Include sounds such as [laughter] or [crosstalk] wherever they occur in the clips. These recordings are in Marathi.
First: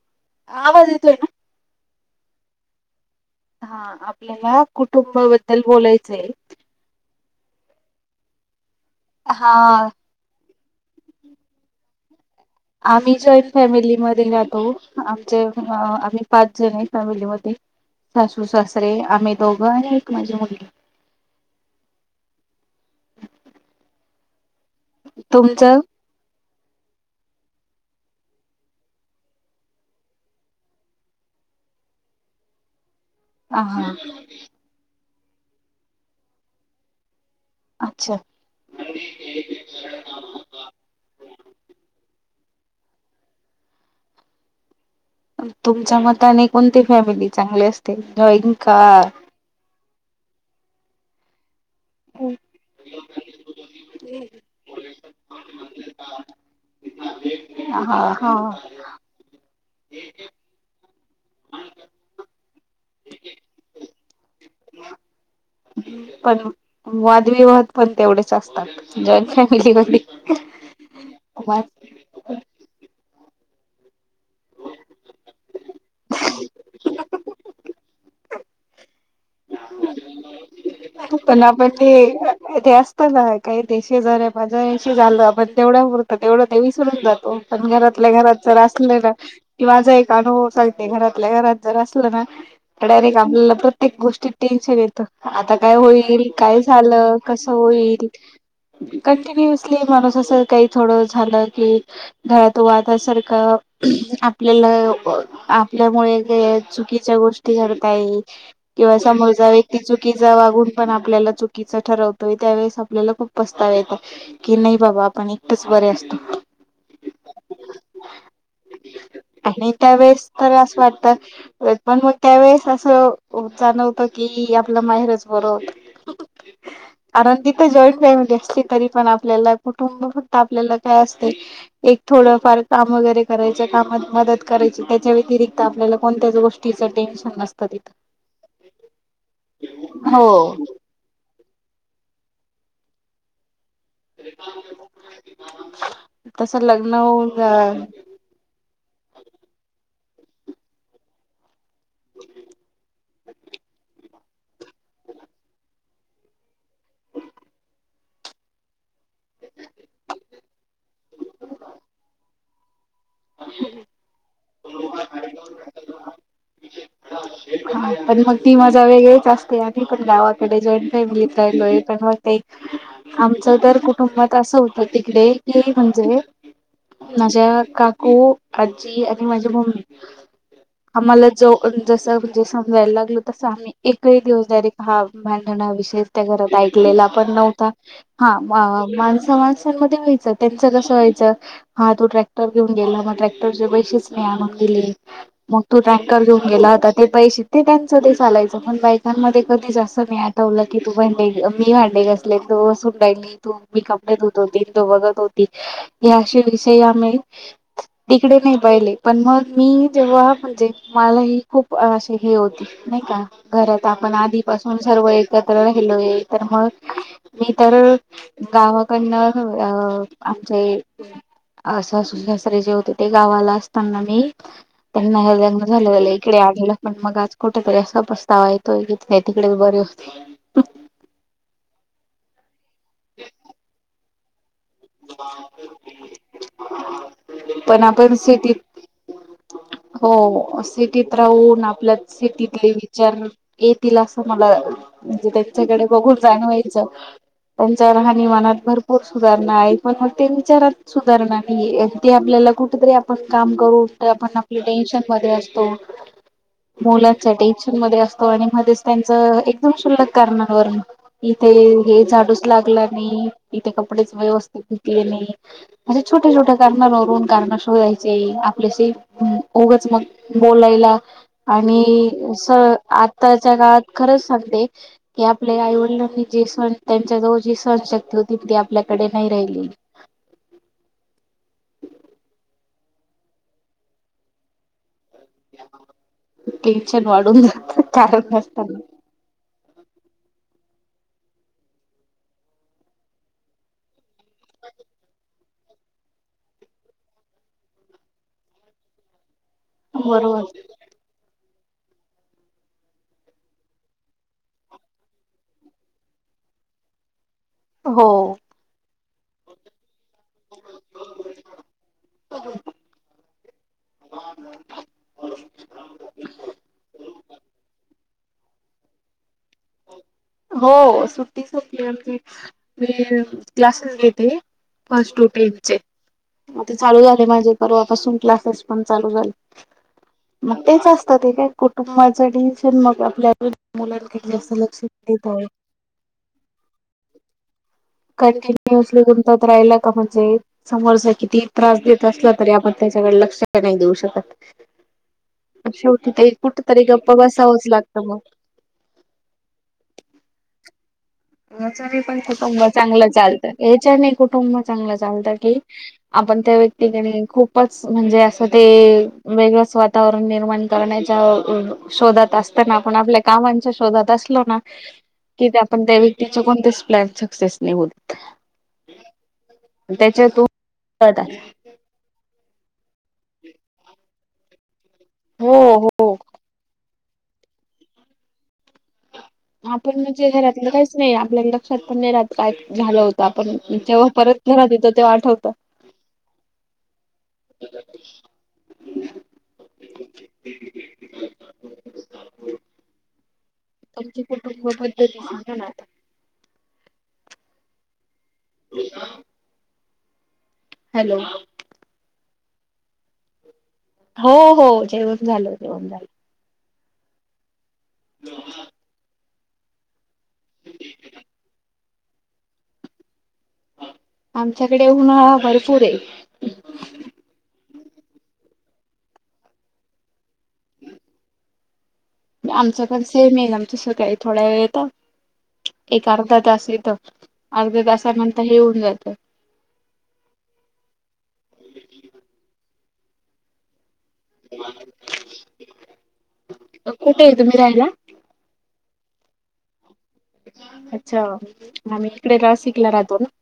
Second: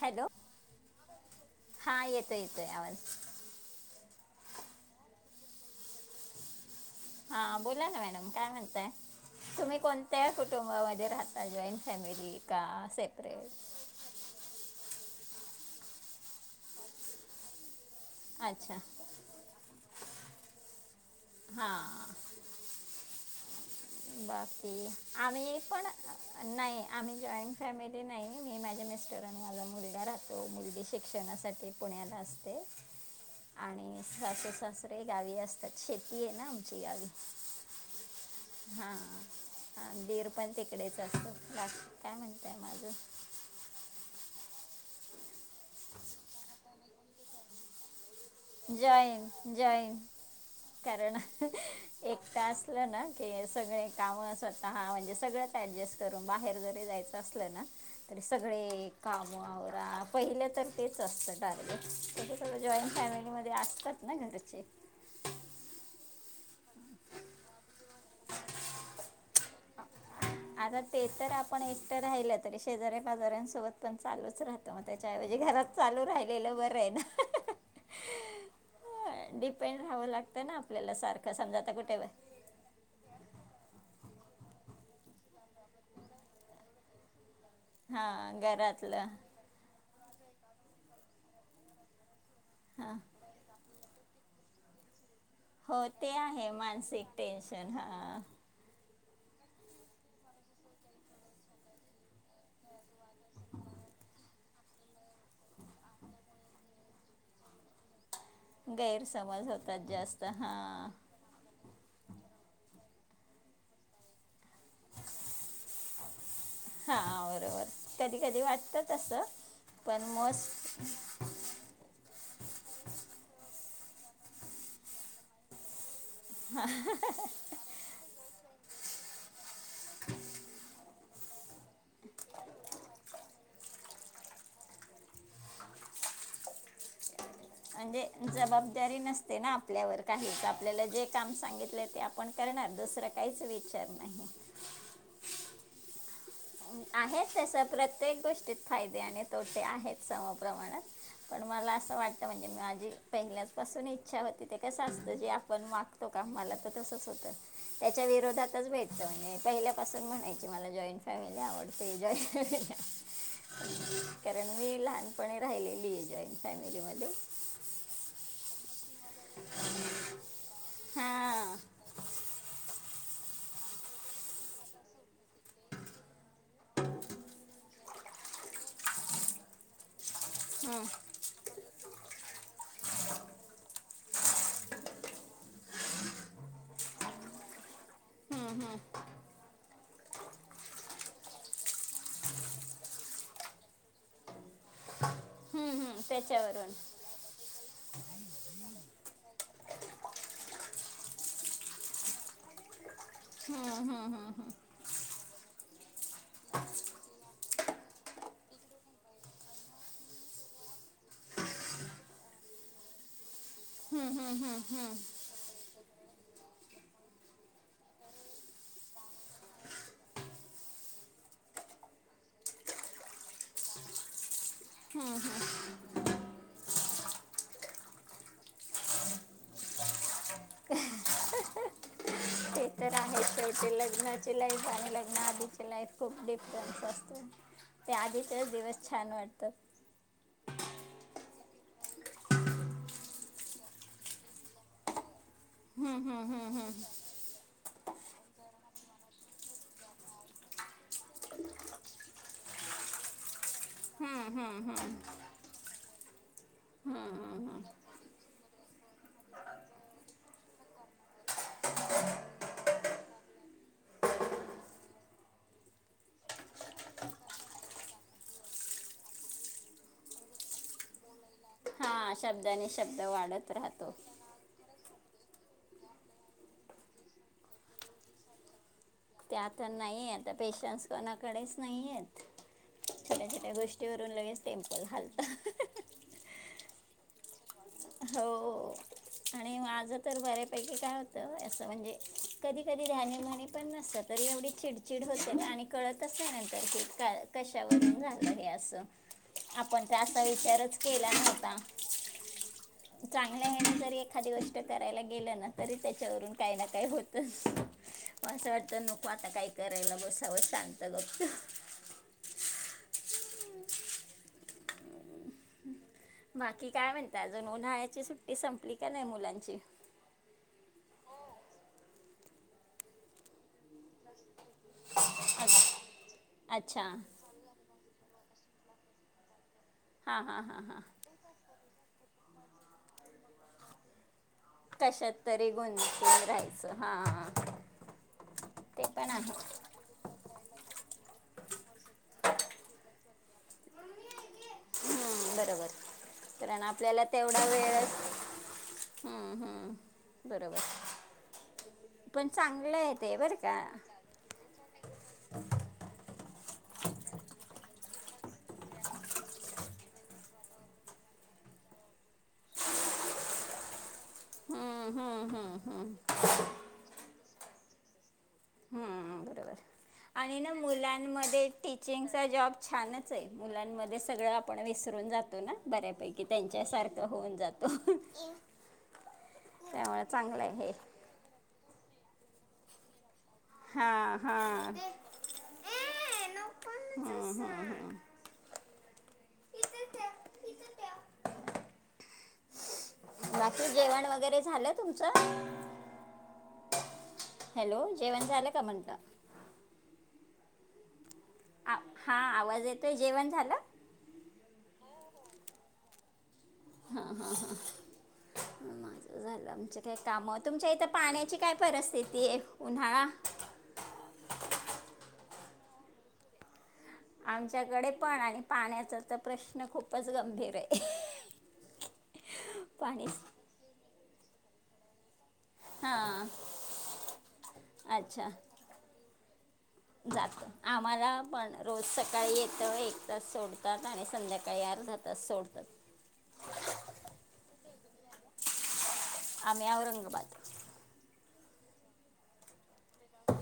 हॅलो, आवाज येतोय ना? हां, येतोय येतोय आवाज. हां, आपल्याला कुटुंबाबद्दल बोलायचंय. हां, बोला ना मॅडम काय म्हणताय? तुम्ही हा. कोणत्या कु कुटुंबामध्ये राहताय जॉईंट फॅमिली? का आम्ही जॉईंट सेपरेट फॅमिलीमधे राहतो. आमचे, आम्ही पाच जण आहे फॅमिलीमध्ये. सासू अच्छा सासरे, आम्ही दोघं आणि एक माझी मुली. हां. बाकी आम्ही तुमचं? पण नाही, आम्ही जॉईंट फॅमिली नाही. मी माझे मिस्टर आणि माझा मुलगा राहतो. मुलगी शिक्षणात साठी पुण्याला असते. हा आणि सासु सासरे गावी असतात. शेती आहे ना आमची गावी. अच्छा. हां. आं दीर पण तिकडेच असतात. हां काय म्हण त्या माझं [unintelligible] तुमच्या मताने कोणती फॅमिली चांगली असते? जॉईंट का? जाईन जाईन करण एकट असलं ना की सगळे काम स्वतः म्हणजे सगळं अडजस्ट करून बाहेर जरी जायचं असलं ना हा तरी हा, सगळे कामं पहिलं तर तेच असतं टार्गेट. [unintelligible] तु जॉईंट फॅमिली मध्ये असतात ना घरचे. पण वादविवाद पण तेवढेच असतात, जॉईंट फॅमिलीमध्ये. आता ते तर वाद आपण एकटं राहिलत. तरी शेजाऱ्या पाजाऱ्यांसोबत पण चालूच राहतो मग त्याच्या ऐवजी घरात चालू राहिलेलं बर आहे ना, [unintelligible] [unintelligible] डिपेंड राहावं लागतं ना? आपल्याला सारखं पण समजा आपण आता कुठे ते ते असत ना, काही ते शेजार माझ्याशी झालं, आपण तेवढ्या पुरत तेवढं ते विसरून जातो. पण घरातल्या घरात हां जर असलं घरातलं ना, कि माझा एक अनुभव सांगते घरातल्या घरात जर असल ना? हां डायरेक्ट आपल्याला प्रत्येक गोष्टीत टेन्शन येतं. आता काय हो ते होईल, आहे काय मानसिक झालं कस टेन्शन होईल? हा कंटिन्युअसली माणूस असं काही थोडं झालं की, घरात वादसारखं आपल्याला आपल्यामुळे चुकीच्या गोष्टी घडता येत. किंवा गैरसमज समोरचा व्यक्ती होतात जास्त चुकीचा हा वागून पण आपल्याला चुकीच ठरवतोय त्यावेळे आपल्याला खूप पस्ताव येतो, की नाही बाबा आपण एकटंच बरे असतो. हा, बरोबर कधी कधी वाटत तसं. आणि पण त्यावेेळेस तर मोस्ट असं वाटतं, पण मग त्यावेेळेस असं जाणव की आपलं माहेरच बर होतं, आनंदी तर जॉईंट फॅमिली तरी पण आपल्याला कुटुंब फक्त आपल्याला काय असत? एक थोडं फार काम वगैरे करायच, कामात मदत करायची त्याच्या व्यतिरिक्त आपल्याला कोण त्याच्या गोष्टी टेन्शन. नसतं तिथं म्हणजे जबाबदारी नसते ना, आपल्यावर हो काही तर आपल्याला जे का सांगितलं ते आपण करणार दुसरं काहीच विचार नाही [unintelligible] लग्न आहे तस होऊन प्रत्येक गोष्टीत फायदे आणि तोटे आहेत. समप्रमाणात पण मला असं वाटतं, म्हणजे मी माझी पहिल्याच पासून इच्छ होती, ते कस असत जे आपण मागतो का मला तर तसच होतं, त्याच्या विरोधातच भेटत. पहिल्यापासून म्हणायची मला जॉईंट फॅमिली आवडते, जॉईंट फॅमिली कारण मी लहानपणी राहिलेली आहे, जॉईट फॅमिलीमध्ये. हा पण मग ती वेगळेच असते, आणि पण गावाकडे जॉईंट फॅमिलीत हां राहिलोय पण मग ते आमचं तर कुटुंबात असं होतं तिकडे, कि म्हणजे माझ्या काकू आजी आणि माझी मम्मी आम्हाला जो अ चं म्हणजे समजायला लागल तस आम्ही एकही दिवस डायरेक्ट हा भांडणा विषय त्या घरात ऐकलेला ऐकला पण नव्हता हा मा- माणसा माणसांमध्ये व्हायच त्यांच कस व्हायच तो ट्रॅक्टर घेऊन गेला, मग ट्रॅक्टरचे पैसेच नाही आणून दिले मग हम्म, तो हम्म, ट्रॅक्टर घेऊन त्याच्यावरून गेला ते पैसे ते त्यांचं ते चालायचं, पण बायकांमध्ये कधी जास्त नाही आठवलं की तू भांडे मी भां डे घासलेत बसून राहिली तु, हम्म, हम्म, मी कपडे हम्म, धुत हम्म, होती आणि ती बघत होती. हेे विषय आम्ही तिकडे नाही पहिले, पण मग मी जेव्हा म्हणजे मला ही खूप असे हे होती नाही का? घरात हम्म, आपण हम्म, हम्म, आधीपासून सर्व एकत्र राहिलोय तर मग, मी तर गावाकडन अ आमचे अ सासु सासरे जे होते, ते गावाला असताना मी पण [unintelligible] झाल्या झाल्या एक तिकडे आढलं पण मग आज कुठ तरी असा पस्तावा येतोय की, नाही तिकडेच बरे होते. [inaudible] काय ती लग्नाची लाईन लग्ना आधीची लाईफ खूप डिफरन्स असतो, पण ते आपण आधीचेच सिटीत दिवस छान वाटतात. हो, सिटीत राहून आपल्या सिटीतले विचार येतील असं मला म्हणजे त्यांच्याकडे हम्म, बघून हम्म, हम्म, हम्म, जाणवायचं. त्यांच्या राहणीमानात भरपूर सुधारणा आफनग ते विचारात सुधारणा नाही अगदी आपल्याला कुठेतरी आपण काम करू हम्म, आपण आपले हम्म, हम्म, टेन्शन मध्ये असतो. हम्म, नवर्याच हम्म. टेंशन मध्ये असतो आणि मध्येच त्यांच एकदम शुल्लक कारण वरण इथे हे झाडूच लागला नाही, इथे कपडेच व्यवस्थित धुतले नाही असे छोट्या-छोट्या कारणा नावरून कारण शोधायचे आपल्याशी उगच मग बोलायला आणि हा कस शब्दाने शब्द वाढत आताच्या राहतो काळात खरच सांगते. की आपल्या आई-वडिलांनी जे स्वण त्यांच्या जवळ जी सहनशक्ती होती ती आपल्या त्या आता नाही आता पेशन्स कोणाकडेच. नाहीयेत छोट्या-छोट्या गोष्टींवरून लगेच टेम्पल छान वाढुन हो आणि माझ तर बऱ्यापैकी काय होतं असं म्हणजे कधी-कधी ध्यानीमनी पण नसत तर एवढी चिडचिड होते आणि कळतच नाही नंतर की काय कशावरून झालं हे असं. आपण त्या असा बरोबर विचारच केला नव्हता. चांगल्या हेण जरी एखादी गोष्ट करायला गेलं ना तरी त्याच्यावरून काही ना काही होत. [inaudible] हो म असं वाटत नको आता काय करायला बसावं शांत, गप्प. [unintelligible] बाकी काय म्हणता अजून उन्हाळ्याची सुट्टी संपली का नाही मुलांची? हो सुट्टीती आमची मी क्लासेस घेते. फस् टू टेन अ- चे मग ते अच्छा चालू झाले माझे परवापासून क्लासेस पण चालू झाले. हां हां मग हां हां तेच असत ते काय कुटुंबाच डिसिशन मग आपल्या मुलां कशात तरी गुती राहायचं हा [unintelligible] कंटिन्युअसली पण आहे गुणतात राहिला का म्हणजे समोर किती त्रास देत असला तरी आपण त्याच्याकडे लक्ष नाही देऊ शकत हम्म, बरोबर शेवटी ते कुठ कारण तरी आपल्याला गप्पा तेवढा बसावच लागत वेळच मग हम्म, हम्म, बरोबर च पण कुटुंब आहे चांगलं ते बरं चालतं का याचणी कुटुंब चांगलं चालतं की आपण त्या व्यक्तीकडे खूपच म्हणजे असं ते वेगळच वातावरण निर्माण करण्याच्या शोधात असताना आपण आपल्या कामांच्या शोधत अस ना हम्म, हम्म, कि हम्म, हम्म, आपण त्या व्यक्तीचे कोणतेच प्लॅन सक्सेस नाही होत बरोबर आणि ना त्याच्यातून मुलांमध्ये टीचिंगचा जॉब छान मु सग आप विसरून जातो ना हो हो बऱ्यापैकी त्यांच्याार होऊन जातो आपण त्यामुळे म्हणजे चांगलं आहे घरातलं हे. काहीच नाही आपल्या लक्षात पण नाही काय झालं होत आपण जेव्हा हां परत घरा हां तथ तेव्हा आठवत ए नको [unintelligible] बाकी जेवण तुमची वगैरे कुटुंब झालं पद्धती तुमचं सांगा ना आता हॅलो जेवण झालं का म्हणलं हॅलो हा आवाज येतोय जेवण झालं हो हो जेवण झालो जेवण झाल हा हा हा झालं आम काय काम तुमच्या इथं पाण्याची काय परिस्थिती आहे उन्हाळा आमच्याकडे उन्हाळा भरपूर आहे आमच्याकडे पण आणि पाण्याचा तर प्रश्न खूपच गंभीर आहे आमचं पण पाणी सेम येईल आमचं स काळी थोडा वेळ येत एक हां अर्धा तास येतं अर्ध्या तासानंतर हेऊन जातं जात आम्हाला पण रोज सकाळी येत एक सोडतात आणि संध्याकाळी अर्धातच सोडतात कुठे आहे तुम्ही राहायला आम्यावररंग अच्छा आ इिकडे रसिकला राहतो ना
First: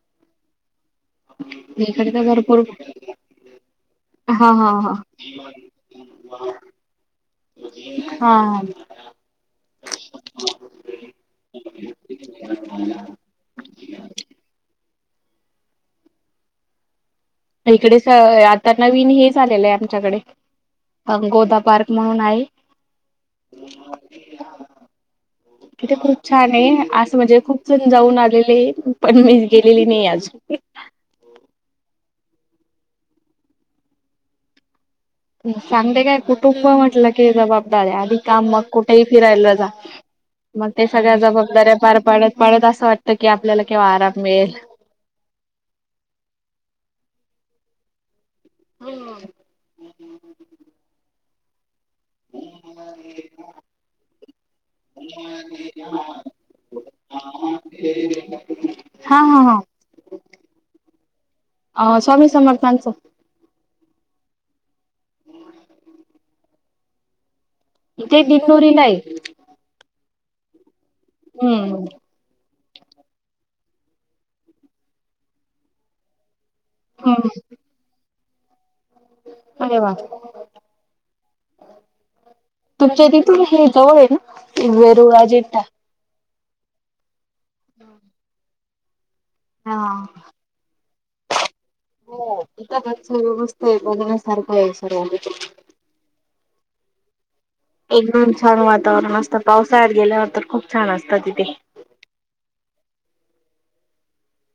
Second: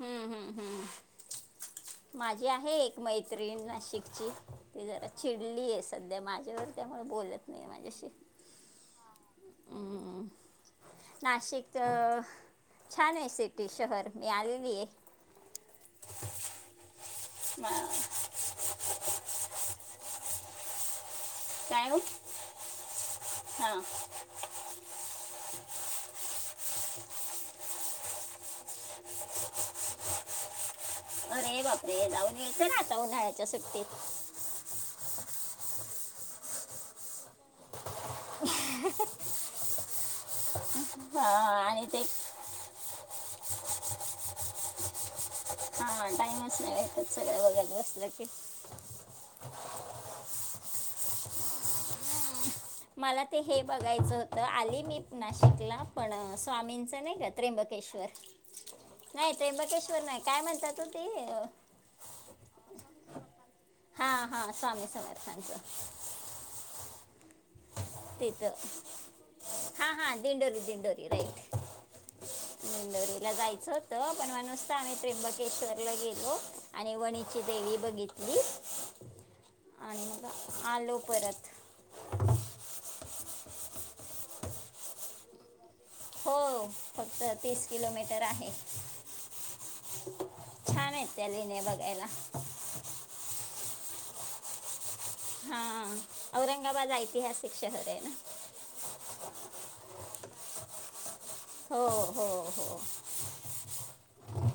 हम्म हम्म हम्म [unintelligible] माझी भरपूर आहे एक मैत्र्रीण नाशिकची हा हा ती हा जरा चिडली आहे सध्या माझ्यावर त्या बोलत नाही माझ्याशी हां हम्म. ह नाशिक छान आहे सिटी शहर मी आलेली [unintelligible] मा- इकडेच आता नवीन हे झालेलं आहे आमच्याकडे अ गोदा काय पार्क हो म्हणून आहे हां तिथे खूप छान आहे असं म्हणजे खूप जण जाऊन आलेले आहे पण मी गेलेली नाही आज ते अरे बापरे जाऊन यायचं ना आता उन्हाळ्याच्या सुट्टीत सांगते काय कुटुंब म्हटलं की जबाबदार्या आधी का मग कुठेही फिरायला जा मग ते सगळ्या हां जबाबदाऱ्या आणि पार ते पाडत पाडत असं वाटतं कि आपल्याला केव्हा आराम मिळेल हा टाईमच नाही‌ भेटत सगळं बघत बसलं की हम्म ह मला ते हे बघायचं होतं. आली मी नाशिकला, पण स्वामींचं नाही का, त्र्यंबके श्वर. [unintelligible] हा नाही, हा त्र्यंबकेश्वर नाही, काय म्हणतात ओ ते? अ हा स्वामी समर्थांचं. [unintelligible] हा, हा, स्वामी समर्थांचं. इथे तिथं दिंडोरीलाय. [unintelligible] हा हा दिंडोरी -दिंडोरी. दिंड हम्म [unintelligible] दिंडोरीला जायचं होतं. पण म्हणूनच तर आम्ही, त्र्यंबकेश्वरला गेलो. आणि हम्म वणीची देवी बघित अरे वा आणि [unintelligible] आलो परत. तुमच्या तिथून हे जवळ आहे ना, वेरुळ -अजिंठा. हो, फक्त तीस किलोमीटर आहे. हां छान आहेत त्या [unintelligible] लेण्या बघायला हो इथं गच्च व्यवस्थायत. बघण्या सारखंय. हा, औरंगाबाद ऐतिहास एकदम छान वातावरण असतं. पावसाळ्यात गेल्यावर तर, खूप छान असतं तिथे. हो, हो, हो.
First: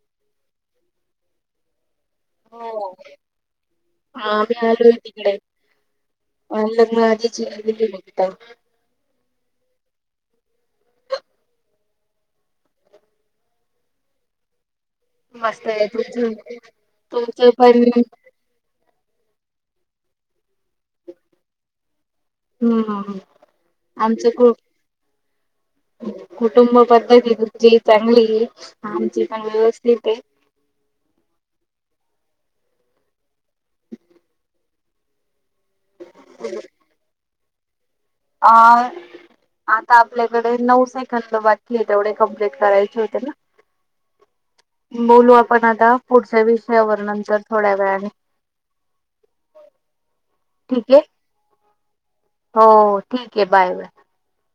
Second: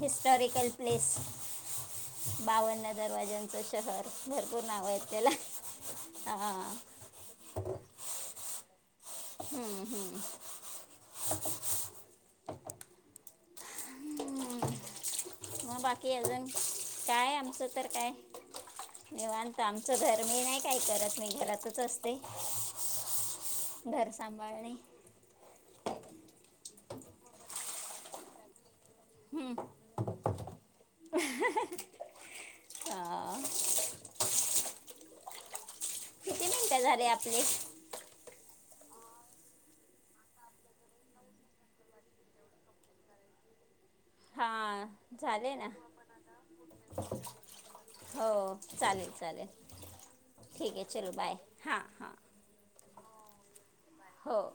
Historical place. हो. बावन्न दरवाज्यांचं शहर, भरपूर नावयत त्याला. हां आणि लग्नाआधीची [unintelligible] तिथं. हम्म, हम्म. [unintelligible] हम्म [unintelligible] मस्तय तुमच. काय तुमचे आमचं पण तर काय निवांत. आमचं घर मी नाही काय करत. मी घरातच असते. हम्म घर आमचं कु सांभाळणे. कुटुंब पद् ध्ती तुमची चांगलीये. आमची पण व्यवस्थितये. हा. किती मिनिटं झाले आपले? अ [unintelligible] आता आपल्याकडे नऊ सेकंद बाकीय. तेवढे कम्प्लीट करायचे होते ना? [unintelligible] हां बोलू झाले आपण ना आता पुढच्या विषयावर, नंतर थोड्या वेळाने. ठीकय, ठीक आहे. चलो बाय. हा, हा. हो, ठीकय बाय - बाय. हो